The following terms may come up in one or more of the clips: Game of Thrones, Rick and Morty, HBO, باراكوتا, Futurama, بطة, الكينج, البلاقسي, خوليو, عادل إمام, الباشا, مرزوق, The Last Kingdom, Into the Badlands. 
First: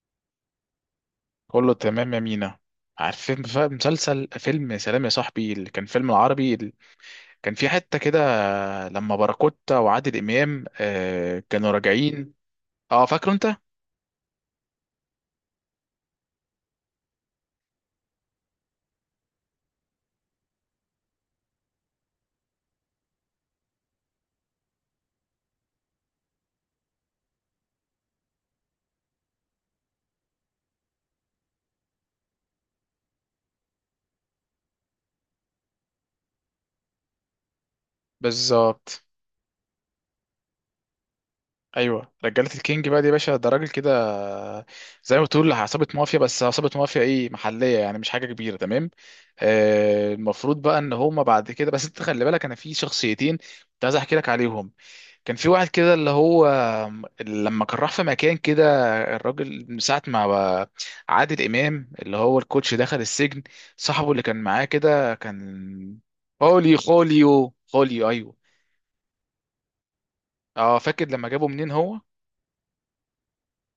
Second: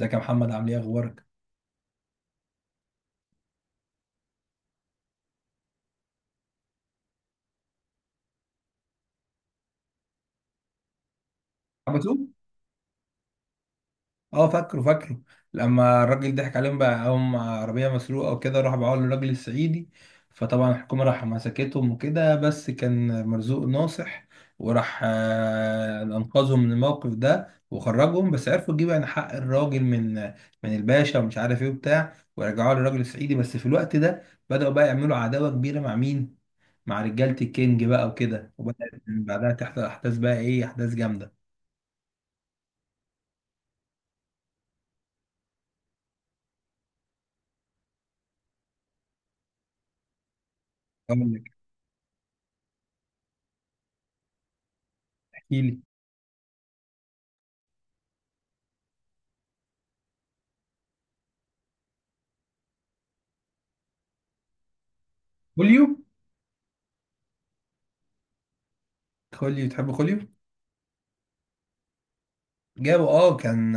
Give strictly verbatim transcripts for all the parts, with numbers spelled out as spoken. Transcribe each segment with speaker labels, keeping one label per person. Speaker 1: ازيك يا محمد؟ عامل ايه؟ اخبارك؟
Speaker 2: كله تمام يا مينا. عارفين بقى مسلسل فيلم سلام يا صاحبي اللي كان فيلم العربي اللي كان في حتة كده لما باراكوتا وعادل إمام آه كانوا
Speaker 1: عبسو،
Speaker 2: راجعين. اه، فاكره انت؟
Speaker 1: اه فاكره فاكره. لما الراجل ضحك عليهم بقى هم عربيه مسروقه وكده، راح باعوها للراجل الصعيدي. فطبعا الحكومه راح مسكتهم وكده، بس كان مرزوق ناصح وراح آه، انقذهم من الموقف ده وخرجهم، بس عرفوا يجيبوا يعني حق الراجل من من الباشا ومش عارف ايه وبتاع، ورجعوها للراجل الصعيدي. بس في الوقت ده بدأوا بقى يعملوا عداوه كبيره مع مين؟ مع رجاله الكينج بقى وكده، وبدأت
Speaker 2: بالظبط.
Speaker 1: من بعدها تحصل احداث بقى ايه، احداث جامده.
Speaker 2: ايوه، رجالة الكينج بقى دي يا باشا ده راجل كده. آه، زي ما بتقول عصابة مافيا، بس عصابة مافيا ايه، محلية يعني، مش حاجة كبيرة. تمام. آه المفروض بقى ان هما بعد كده، بس انت خلي بالك، انا في شخصيتين كنت عايز احكي لك عليهم. كان في واحد
Speaker 1: كيلي،
Speaker 2: كده اللي هو لما كان راح في مكان كده. الراجل من ساعة ما بقى عادل إمام اللي هو الكوتش دخل السجن، صاحبه اللي كان معاه كده
Speaker 1: خوليو،
Speaker 2: كان خولي خوليو خوليو، أيوه.
Speaker 1: خوليو تحب خوليو.
Speaker 2: اه، فاكر لما جابه منين هو.
Speaker 1: جابوا اه، كان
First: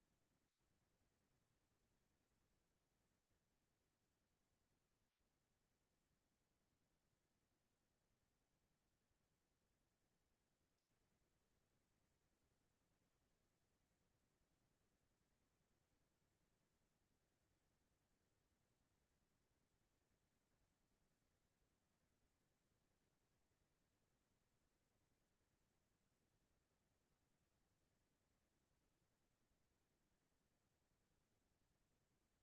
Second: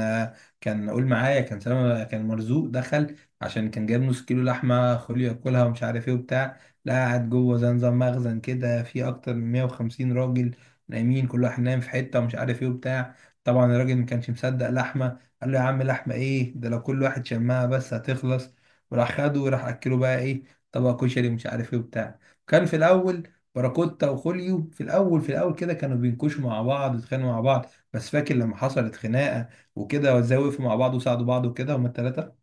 Speaker 1: كان قول معايا، كان سما، كان مرزوق دخل عشان كان جايب نص كيلو لحمه خليه ياكلها ومش عارف ايه وبتاع. لا، قاعد جوه زي نظام مخزن كده، في اكتر من مية وخمسين راجل نايمين، كل واحد نايم في حته ومش عارف ايه وبتاع. طبعا الراجل ما كانش مصدق لحمه، قال له يا عم لحمه ايه ده؟ لو كل واحد شمها بس هتخلص. وراح خده وراح اكله بقى ايه، طبق كشري، مش عارف ايه وبتاع. كان في الاول باراكوتا وخوليو، في الاول في الاول كده كانوا بينكشوا مع بعض ويتخانقوا مع بعض، بس فاكر لما حصلت خناقه وكده، وزوقوا مع بعض وساعدوا بعض وكده، هما الثلاثه.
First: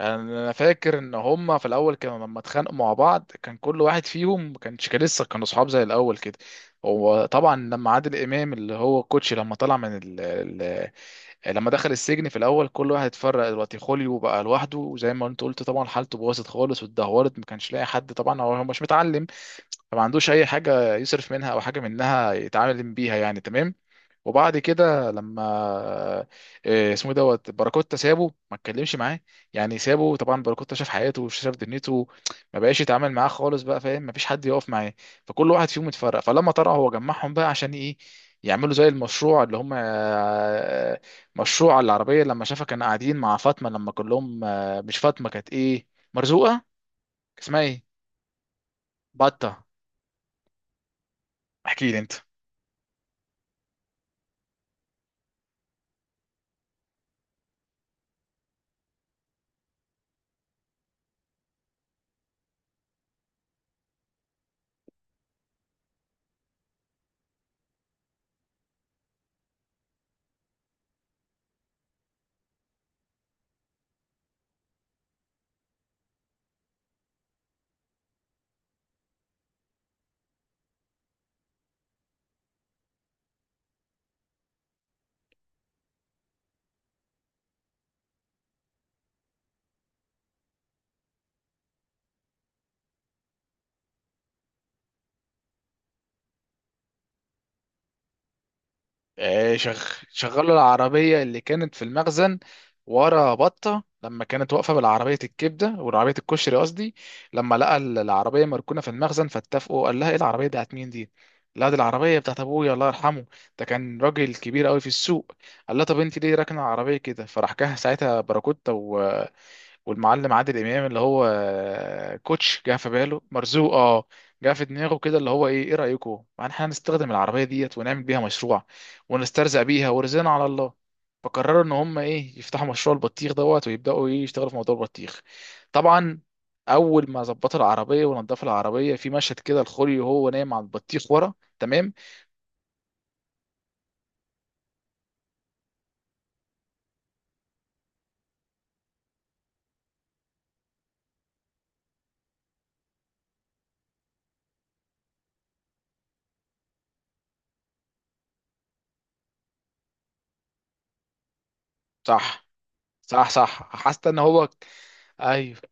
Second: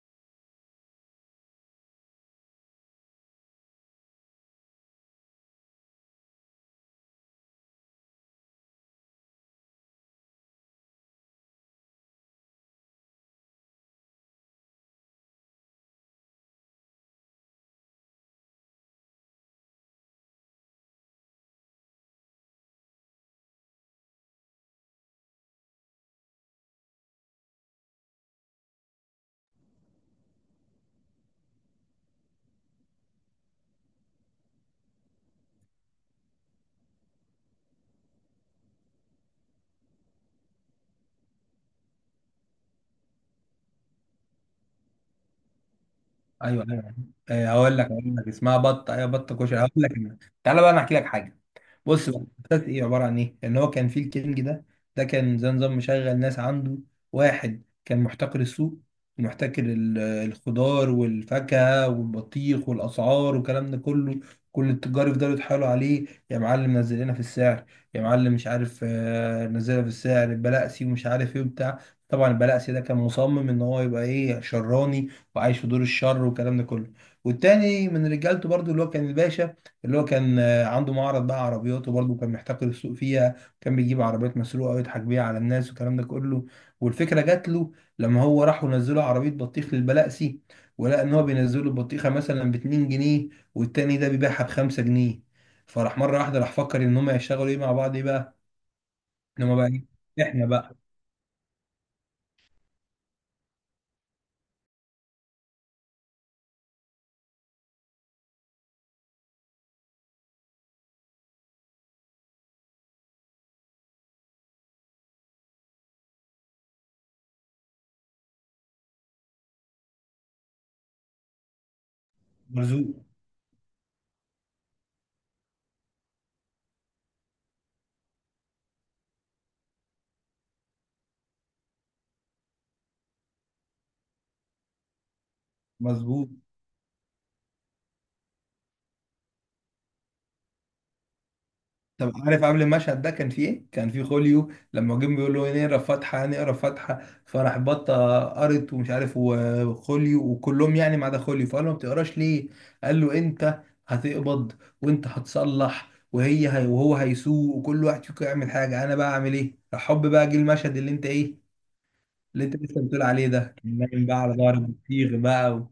Speaker 2: انا فاكر ان هما في الاول كانوا لما اتخانقوا مع بعض كان كل واحد فيهم ما كانش، كان لسه كانوا صحاب زي الاول كده. هو طبعا لما عادل امام اللي هو الكوتش لما طلع من، لما دخل السجن في الاول كل واحد اتفرق. دلوقتي خوليو بقى لوحده، وزي ما انت قلت، طبعا حالته باظت خالص واتدهورت، ما كانش لاقي حد. طبعا هو هو مش متعلم، فما عندوش اي حاجه يصرف منها او حاجه منها يتعامل بيها. يعني تمام. وبعد كده لما آه، اسمه إيه دوت باراكوتا سابه ما اتكلمش معاه. يعني سابه. طبعا باراكوتا شاف حياته وشاف دنيته، ما بقاش يتعامل معاه خالص. بقى فاهم، ما فيش حد يقف معاه. فكل واحد فيهم اتفرق. فلما طلع هو جمعهم بقى عشان ايه؟ يعملوا زي المشروع اللي هم آه، مشروع العربية. لما شافها كان قاعدين مع فاطمة لما كلهم، آه، مش فاطمة، كانت ايه، مرزوقة.
Speaker 1: ايوه ايوه. آه،
Speaker 2: اسمها
Speaker 1: هقول لك
Speaker 2: ايه؟
Speaker 1: هقول لك اسمها بطه. ايوه، بطه كشري،
Speaker 2: بطة.
Speaker 1: هقول لك أنا. تعالى بقى انا احكي لك حاجه.
Speaker 2: احكي لي
Speaker 1: بص
Speaker 2: انت.
Speaker 1: بقى، مسلسل ايه عباره عن ايه؟ ان هو كان في الكينج ده ده كان زي نظام مشغل ناس عنده، واحد كان محتكر السوق، ومحتكر ال- الخضار والفاكهه والبطيخ والاسعار والكلام ده كله. كل التجار يفضلوا يتحايلوا عليه: يا معلم نزل لنا في السعر، يا معلم مش عارف آه، نزل لنا في السعر البلاقسي ومش عارف ايه وبتاع. طبعا البلاقسي ده كان مصمم ان هو يبقى ايه، شراني، وعايش في دور الشر والكلام ده كله. والتاني من رجالته برضو اللي هو كان الباشا، اللي هو كان عنده معرض بقى عربيات وبرضه كان محتكر السوق فيها. كان بيجيب عربيات مسروقه ويضحك بيها على الناس والكلام ده كله. والفكره جات له لما هو راحوا نزلوا عربيه بطيخ للبلقسي، ولقى ان هو بينزلوا البطيخه مثلا ب جنيهين، والتاني ده بيبيعها ب خمسة جنيه. فراح مره واحده راح فكر ان هم يشتغلوا ايه مع بعض، ايه بقى، ان
Speaker 2: آه،
Speaker 1: هم بقى
Speaker 2: شغ...
Speaker 1: إيه؟ احنا
Speaker 2: شغلوا
Speaker 1: بقى،
Speaker 2: العربية اللي كانت في المخزن ورا بطة لما كانت واقفة بالعربية الكبدة، والعربية الكشري قصدي. لما لقى ال- العربية مركونة في المخزن فاتفقوا، قال لها: ايه العربية بتاعت مين دي؟ لا، دي العربية بتاعت أبويا الله يرحمه، ده كان راجل كبير قوي في السوق. قال لها: طب انت ليه راكنة العربية كده؟ فراح جه ساعتها باراكوتا والمعلم عادل امام اللي هو آه، كوتش، جه في
Speaker 1: مرزوق.
Speaker 2: باله مرزوق. اه جه في دماغه كده اللي هو ايه ايه رايكم يعني احنا هنستخدم العربيه ديت ونعمل بيها مشروع، ونسترزق بيها ورزقنا على الله. فقرروا ان هم ايه يفتحوا مشروع البطيخ دوت، ويبداوا ايه يشتغلوا في موضوع البطيخ. طبعا
Speaker 1: مظبوط.
Speaker 2: اول ما ظبطوا العربيه ونضفوا العربيه في مشهد كده الخوري وهو نايم على البطيخ ورا. تمام.
Speaker 1: طب عارف قبل المشهد ده كان فيه ايه؟ كان فيه خوليو، لما جم بيقول له نقرا فاتحه نقرا فاتحه، فراح بطه قرت ومش عارف وخوليو وكلهم يعني ما عدا خوليو، فقال له ما بتقراش ليه؟ قال له انت هتقبض وانت هتصلح وهي هي وهو هيسوق وكل واحد فيكم يعمل حاجه، انا بقى اعمل ايه؟ راح حب بقى جه المشهد اللي انت ايه، اللي
Speaker 2: صح،
Speaker 1: انت لسه بتقول عليه،
Speaker 2: صح،
Speaker 1: ده
Speaker 2: صح،
Speaker 1: كان نايم
Speaker 2: حاسس
Speaker 1: بقى
Speaker 2: ان
Speaker 1: على
Speaker 2: هو،
Speaker 1: ظهر بطيخ
Speaker 2: ايوه.
Speaker 1: بقى،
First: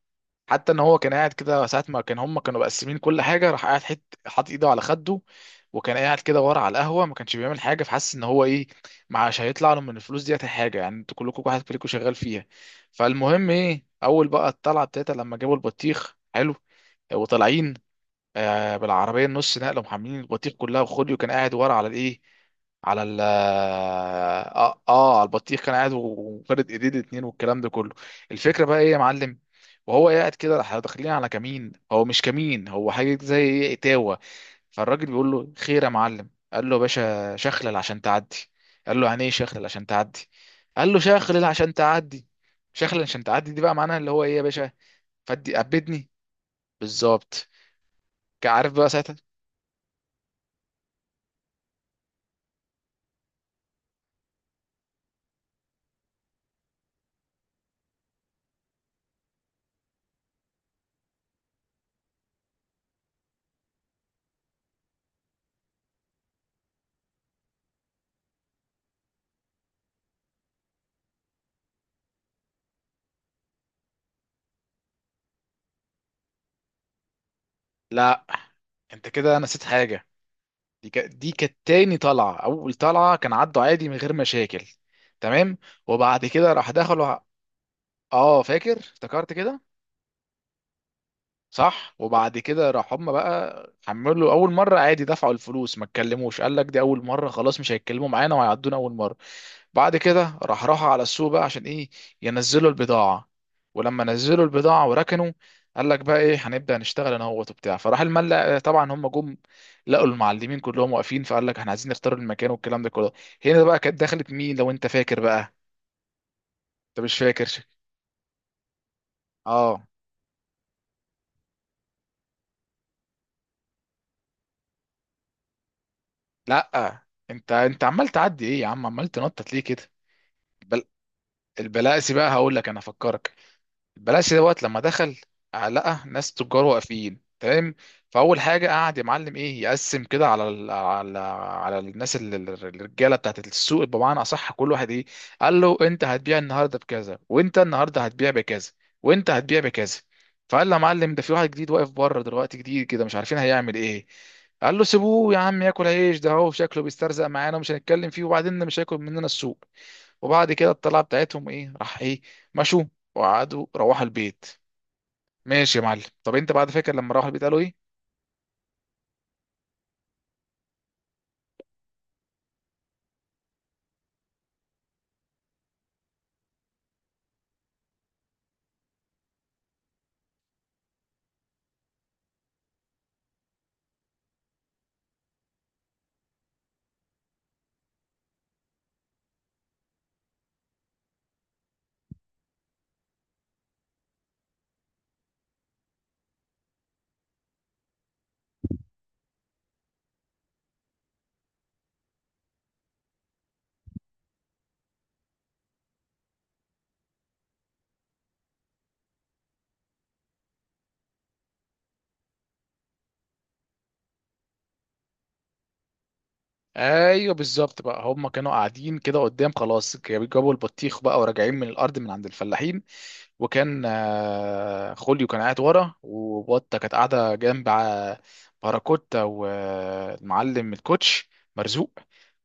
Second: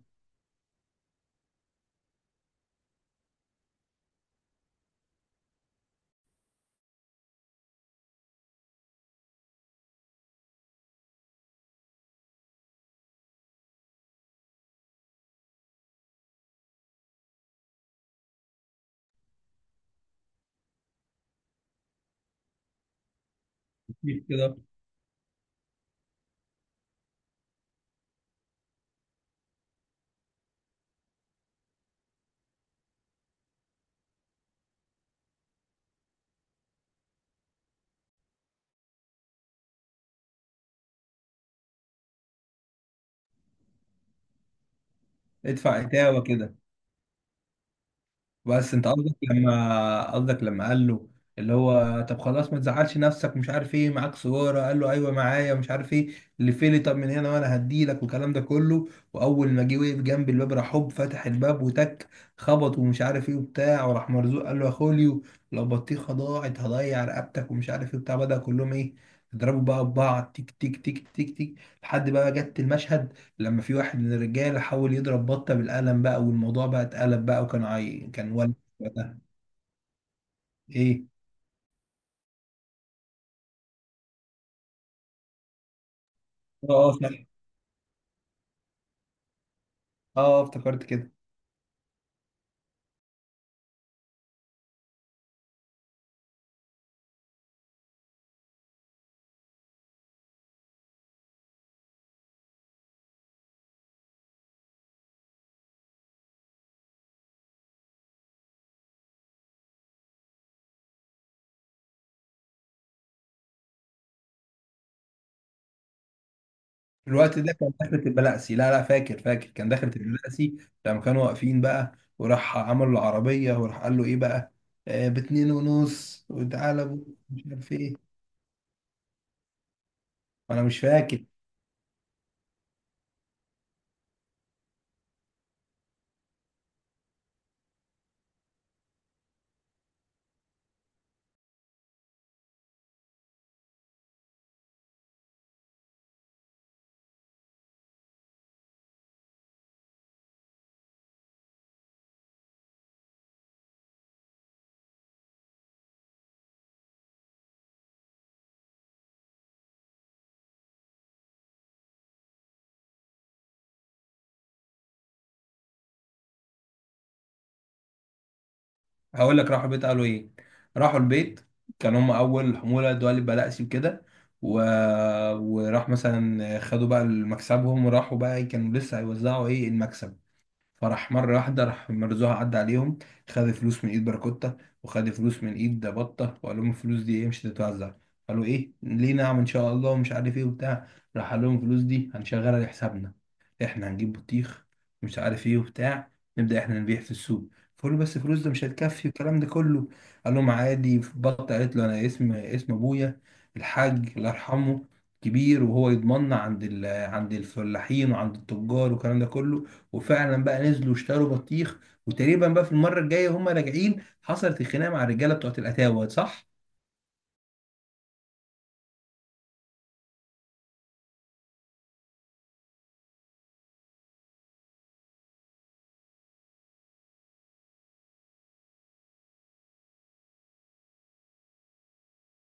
Speaker 2: حتى ان هو كان قاعد كده ساعه ما كان هم كانوا مقسمين كل حاجه، راح قاعد حت، حاطط ايده على خده، وكان قاعد كده ورا على القهوه ما كانش بيعمل حاجه. فحس ان هو ايه، معاش هيطلع له من الفلوس ديت حاجه، يعني انتوا كلكم واحد فيكم شغال فيها. فالمهم ايه، اول بقى الطلعه بتاعتها لما جابوا البطيخ حلو وطالعين، آه، بالعربيه النص نقله محملين البطيخ كلها، وخوليو كان قاعد ورا على الايه، على ال
Speaker 1: وبطيخ
Speaker 2: اه,
Speaker 1: كده.
Speaker 2: آه آه، على البطيخ، كان قاعد وفرد ايديه الاتنين والكلام ده كله. الفكره بقى ايه يا معلم، وهو قاعد كده احنا داخلين على كمين. هو مش كمين، هو حاجه زي ايه، اتاوه. فالراجل بيقول له: خير يا معلم. قال له: يا باشا شخلل عشان تعدي. قال له: يعني ايه شخلل عشان تعدي؟ قال له: شخلل عشان تعدي. شخلل عشان تعدي دي بقى معناها اللي هو ايه يا باشا، فدي
Speaker 1: ادفع
Speaker 2: قبدني.
Speaker 1: اتاوه كده.
Speaker 2: بالظبط. كان عارف
Speaker 1: بس انت
Speaker 2: بقى ساعتها.
Speaker 1: قصدك لما قصدك لما قال له، اللي هو طب خلاص ما تزعلش نفسك، مش عارف ايه، معاك صورة؟ قال له ايوه معايا، مش عارف ايه، اللي فيلي طب من هنا وانا هديلك والكلام ده كله. واول ما جه وقف جنب الباب، راح هوب فتح الباب وتك، خبط ومش عارف ايه وبتاع. وراح مرزوق قال له يا خوليو، لو بطيخه ضاعت هضيع رقبتك ومش عارف ايه وبتاع. بدأ كلهم ايه، يضربوا بقى ببعض، تيك تيك تيك تيك تيك، لحد بقى جت المشهد لما في واحد من الرجاله حاول يضرب بطه بالقلم بقى، والموضوع بقى اتقلب بقى، وكان عي...
Speaker 2: لا،
Speaker 1: كان ولد
Speaker 2: انت
Speaker 1: وقتها.
Speaker 2: كده نسيت حاجه. دي ك...
Speaker 1: ايه؟
Speaker 2: دي كانت تاني طلعه، اول طلعه كان عدوا عادي من غير مشاكل. تمام. وبعد كده راح
Speaker 1: اه، آه،
Speaker 2: دخلوا
Speaker 1: صح،
Speaker 2: ع-
Speaker 1: اه،
Speaker 2: اه، فاكر، افتكرت كده.
Speaker 1: آه، افتكرت كده.
Speaker 2: صح. وبعد كده راح هم بقى حملوا اول مره عادي دفعوا الفلوس ما اتكلموش. قال لك دي اول مره خلاص مش هيتكلموا معانا وهيعدونا اول مره. بعد كده راح راحوا على السوق بقى عشان ايه؟ ينزلوا البضاعة. ولما نزلوا البضاعة وركنوا، قال لك بقى ايه، هنبدأ نشتغل انا هو وبتاع. فراح الملا، طبعا هم جم، لقوا المعلمين كلهم واقفين. فقال لك احنا عايزين نختار المكان والكلام ده كله. هنا بقى كانت دخلت مين لو انت فاكر بقى، انت مش
Speaker 1: الوقت ده
Speaker 2: فاكر.
Speaker 1: كان دخلة البلاسي، لا لا، فاكر فاكر كان
Speaker 2: اه.
Speaker 1: دخلة البلاسي. لما كانوا واقفين بقى، وراح عمل العربية وراح قال له ايه بقى، آه باتنين ونص وتعالى
Speaker 2: لا
Speaker 1: بو- مش
Speaker 2: انت
Speaker 1: عارف
Speaker 2: انت
Speaker 1: ايه.
Speaker 2: عمال تعدي ايه يا عم، عمال تنطط ليه كده.
Speaker 1: انا مش
Speaker 2: بل...
Speaker 1: فاكر.
Speaker 2: البلاسي بقى، هقول لك انا افكرك. البلاسي دوت لما دخل، آه، لقى ناس تجار واقفين. تمام. فاول حاجه قعد يا معلم ايه يقسم كده على ال، على على الناس ال- ال- الرجاله بتاعت السوق، بمعنى اصح كل واحد ايه، قال له: انت هتبيع النهارده بكذا، وانت النهارده هتبيع بكذا، وانت هتبيع بكذا. فقال له: يا معلم ده في واحد جديد واقف بره دلوقتي جديد كده مش عارفين هيعمل ايه. قال له: سيبوه يا عم ياكل عيش، ده هو شكله بيسترزق معانا ومش هنتكلم فيه، وبعدين مش هياكل مننا السوق. وبعد كده الطلعه بتاعتهم ايه، راح ايه، مشوا وقعدوا روحوا البيت. ماشي يا معلم، طب انت بعد فكره لما روحوا البيت قالوا ايه؟
Speaker 1: هقول لك راحوا البيت قالوا ايه. راحوا البيت، كان هم اول حموله دول بلاقسي وكده، و... وراح مثلا خدوا بقى مكسبهم، وراحوا بقى كانوا لسه هيوزعوا ايه المكسب، فراح مرة واحدة راح مرزوها عدى عليهم، خد فلوس من ايد باراكوتا وخد فلوس من ايد بطة، وقال لهم الفلوس دي ايه، مش هتتوزع. قالوا ايه ليه، نعم ان شاء الله ومش عارف ايه وبتاع. راح قال لهم الفلوس دي هنشغلها لحسابنا، احنا هنجيب بطيخ ومش عارف ايه وبتاع، نبدأ احنا نبيع في السوق. فقالوا بس الفلوس ده مش هتكفي والكلام ده كله، قال لهم عادي. بطة قالت له انا اسم اسم ابويا الحاج الله يرحمه كبير، وهو يضمننا عند ال... عند الفلاحين وعند التجار والكلام ده كله. وفعلا بقى نزلوا واشتروا بطيخ، وتقريبا بقى في المره الجايه هم راجعين حصلت الخناقه مع الرجاله بتوعت الاتاوه، صح؟
Speaker 2: ايوه، بالظبط بقى هم كانوا قاعدين كده قدام خلاص، جابوا البطيخ بقى وراجعين من الارض من عند الفلاحين. وكان آه، خوليو كان قاعد ورا، وبطه كانت قاعده جنب آه، باراكوتا والمعلم الكوتش مرزوق.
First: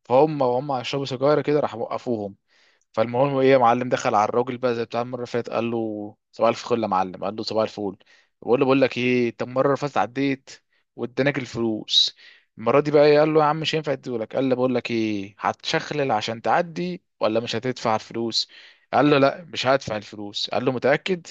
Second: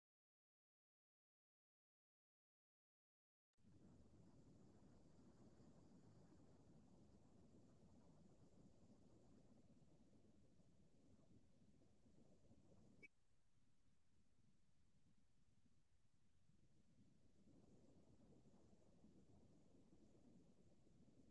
Speaker 2: فهم وهم شربوا سجاير كده راح وقفوهم. فالمهم ايه يا معلم، دخل على الراجل بقى زي بتاع المره اللي فاتت، قال له صباح الفل يا معلم. قال له صباح الفل. بقول له بقول لك ايه، انت المره اللي فاتت عديت وادانك الفلوس، المره دي بقى إيه، قال له يا عم مش هينفع اديهولك. قال له بقول لك ايه هتشخلل عشان تعدي ولا مش هتدفع الفلوس. قال له لا مش هدفع الفلوس. قال له متاكد؟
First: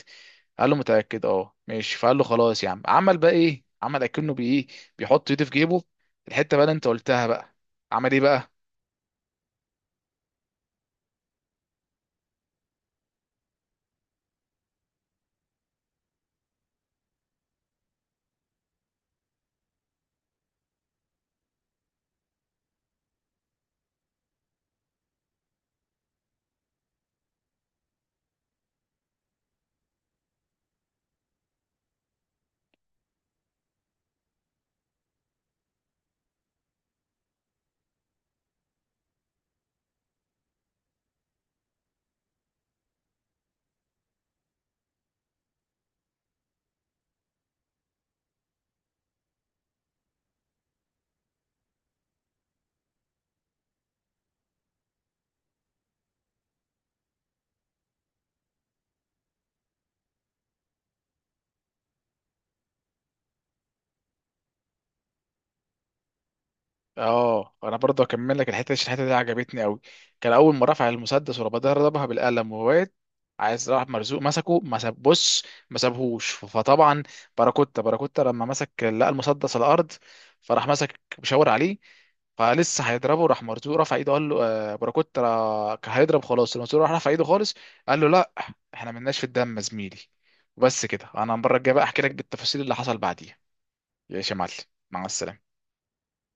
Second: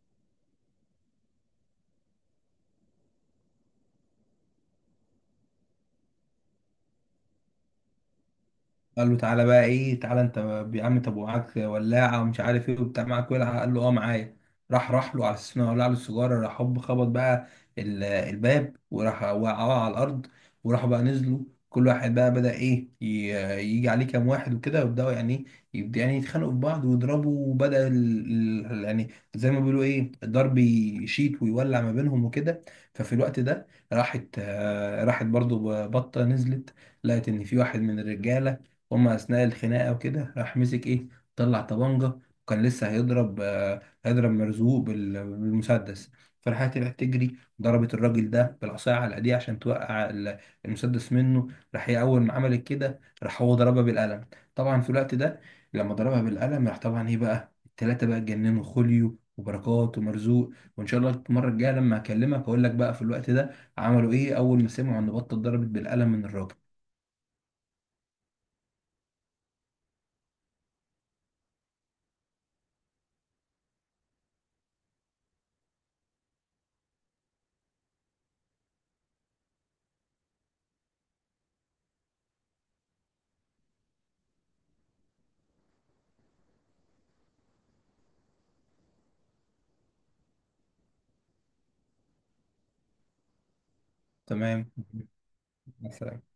Speaker 2: قال له متاكد. اه ماشي. فقال له خلاص يا عم، عمل بقى ايه، عمل اكنه بايه، بيحط ايده في جيبه. الحته بقى اللي انت قلتها بقى، عمل ايه بقى.
Speaker 1: قال له تعالى بقى ايه، تعالى انت يا عم، طب ومعاك ولاعه ومش عارف ايه وبتاع، معاك ولعه؟ قال له اه معايا. راح راح له على اساس انه ولع له السيجاره، راح هوب خبط بقى ال- الباب، وراح وقعوه على الارض، وراحوا بقى نزلوا، كل واحد بقى بدأ ايه ي- يجي عليه كام واحد وكده، ويبدأوا يعني ايه، يبدأ يعني يتخانقوا في بعض ويضربوا. وبدأ ال... ال- يعني زي ما بيقولوا ايه، الضرب يشيط ويولع ما بينهم وكده. ففي الوقت ده راحت آه، راحت برضو بطة نزلت، لقت ان في واحد من الرجالة هما اثناء الخناقه وكده راح مسك ايه، طلع طبنجه، وكان لسه هيضرب آه، هيضرب مرزوق بال- بالمسدس. فراحت طلعت تجري ضربت الراجل ده بالعصايه على ايديه عشان توقع ال- المسدس منه. راح هي اول ما عملت كده، راح هو ضربها بالقلم. طبعا في الوقت ده لما ضربها بالقلم راح طبعا ايه بقى، التلاته بقى اتجننوا، خوليو وبركات ومرزوق. وان شاء الله المره الجايه لما اكلمك اقول لك بقى في الوقت ده عملوا ايه اول ما سمعوا ان بطه ضربت بالقلم من الراجل.
Speaker 2: اه، انا برضه اكمل لك الحته دي عشان الحته دي عجبتني قوي. كان اول ما رفع المسدس ورا بعضها ضربها بالقلم وواد عايز، راح مرزوق مسكه ما ساب، بص، ما سابهوش. فطبعا باراكوتا باراكوتا لما مسك لقى المسدس على الارض، فراح مسك مشاور عليه. فلسه هيضربه راح مرزوق رفع ايده، قال له آه، باراكوتا را- كان هيضرب خلاص المرزوق راح رفع ايده خالص. قال له لا، احنا ملناش في الدم يا زميلي. وبس كده. انا المره الجايه بقى احكي لك بالتفاصيل اللي حصل بعديها. يا شمال.
Speaker 1: تمام،
Speaker 2: مع السلامه.
Speaker 1: مع السلامة.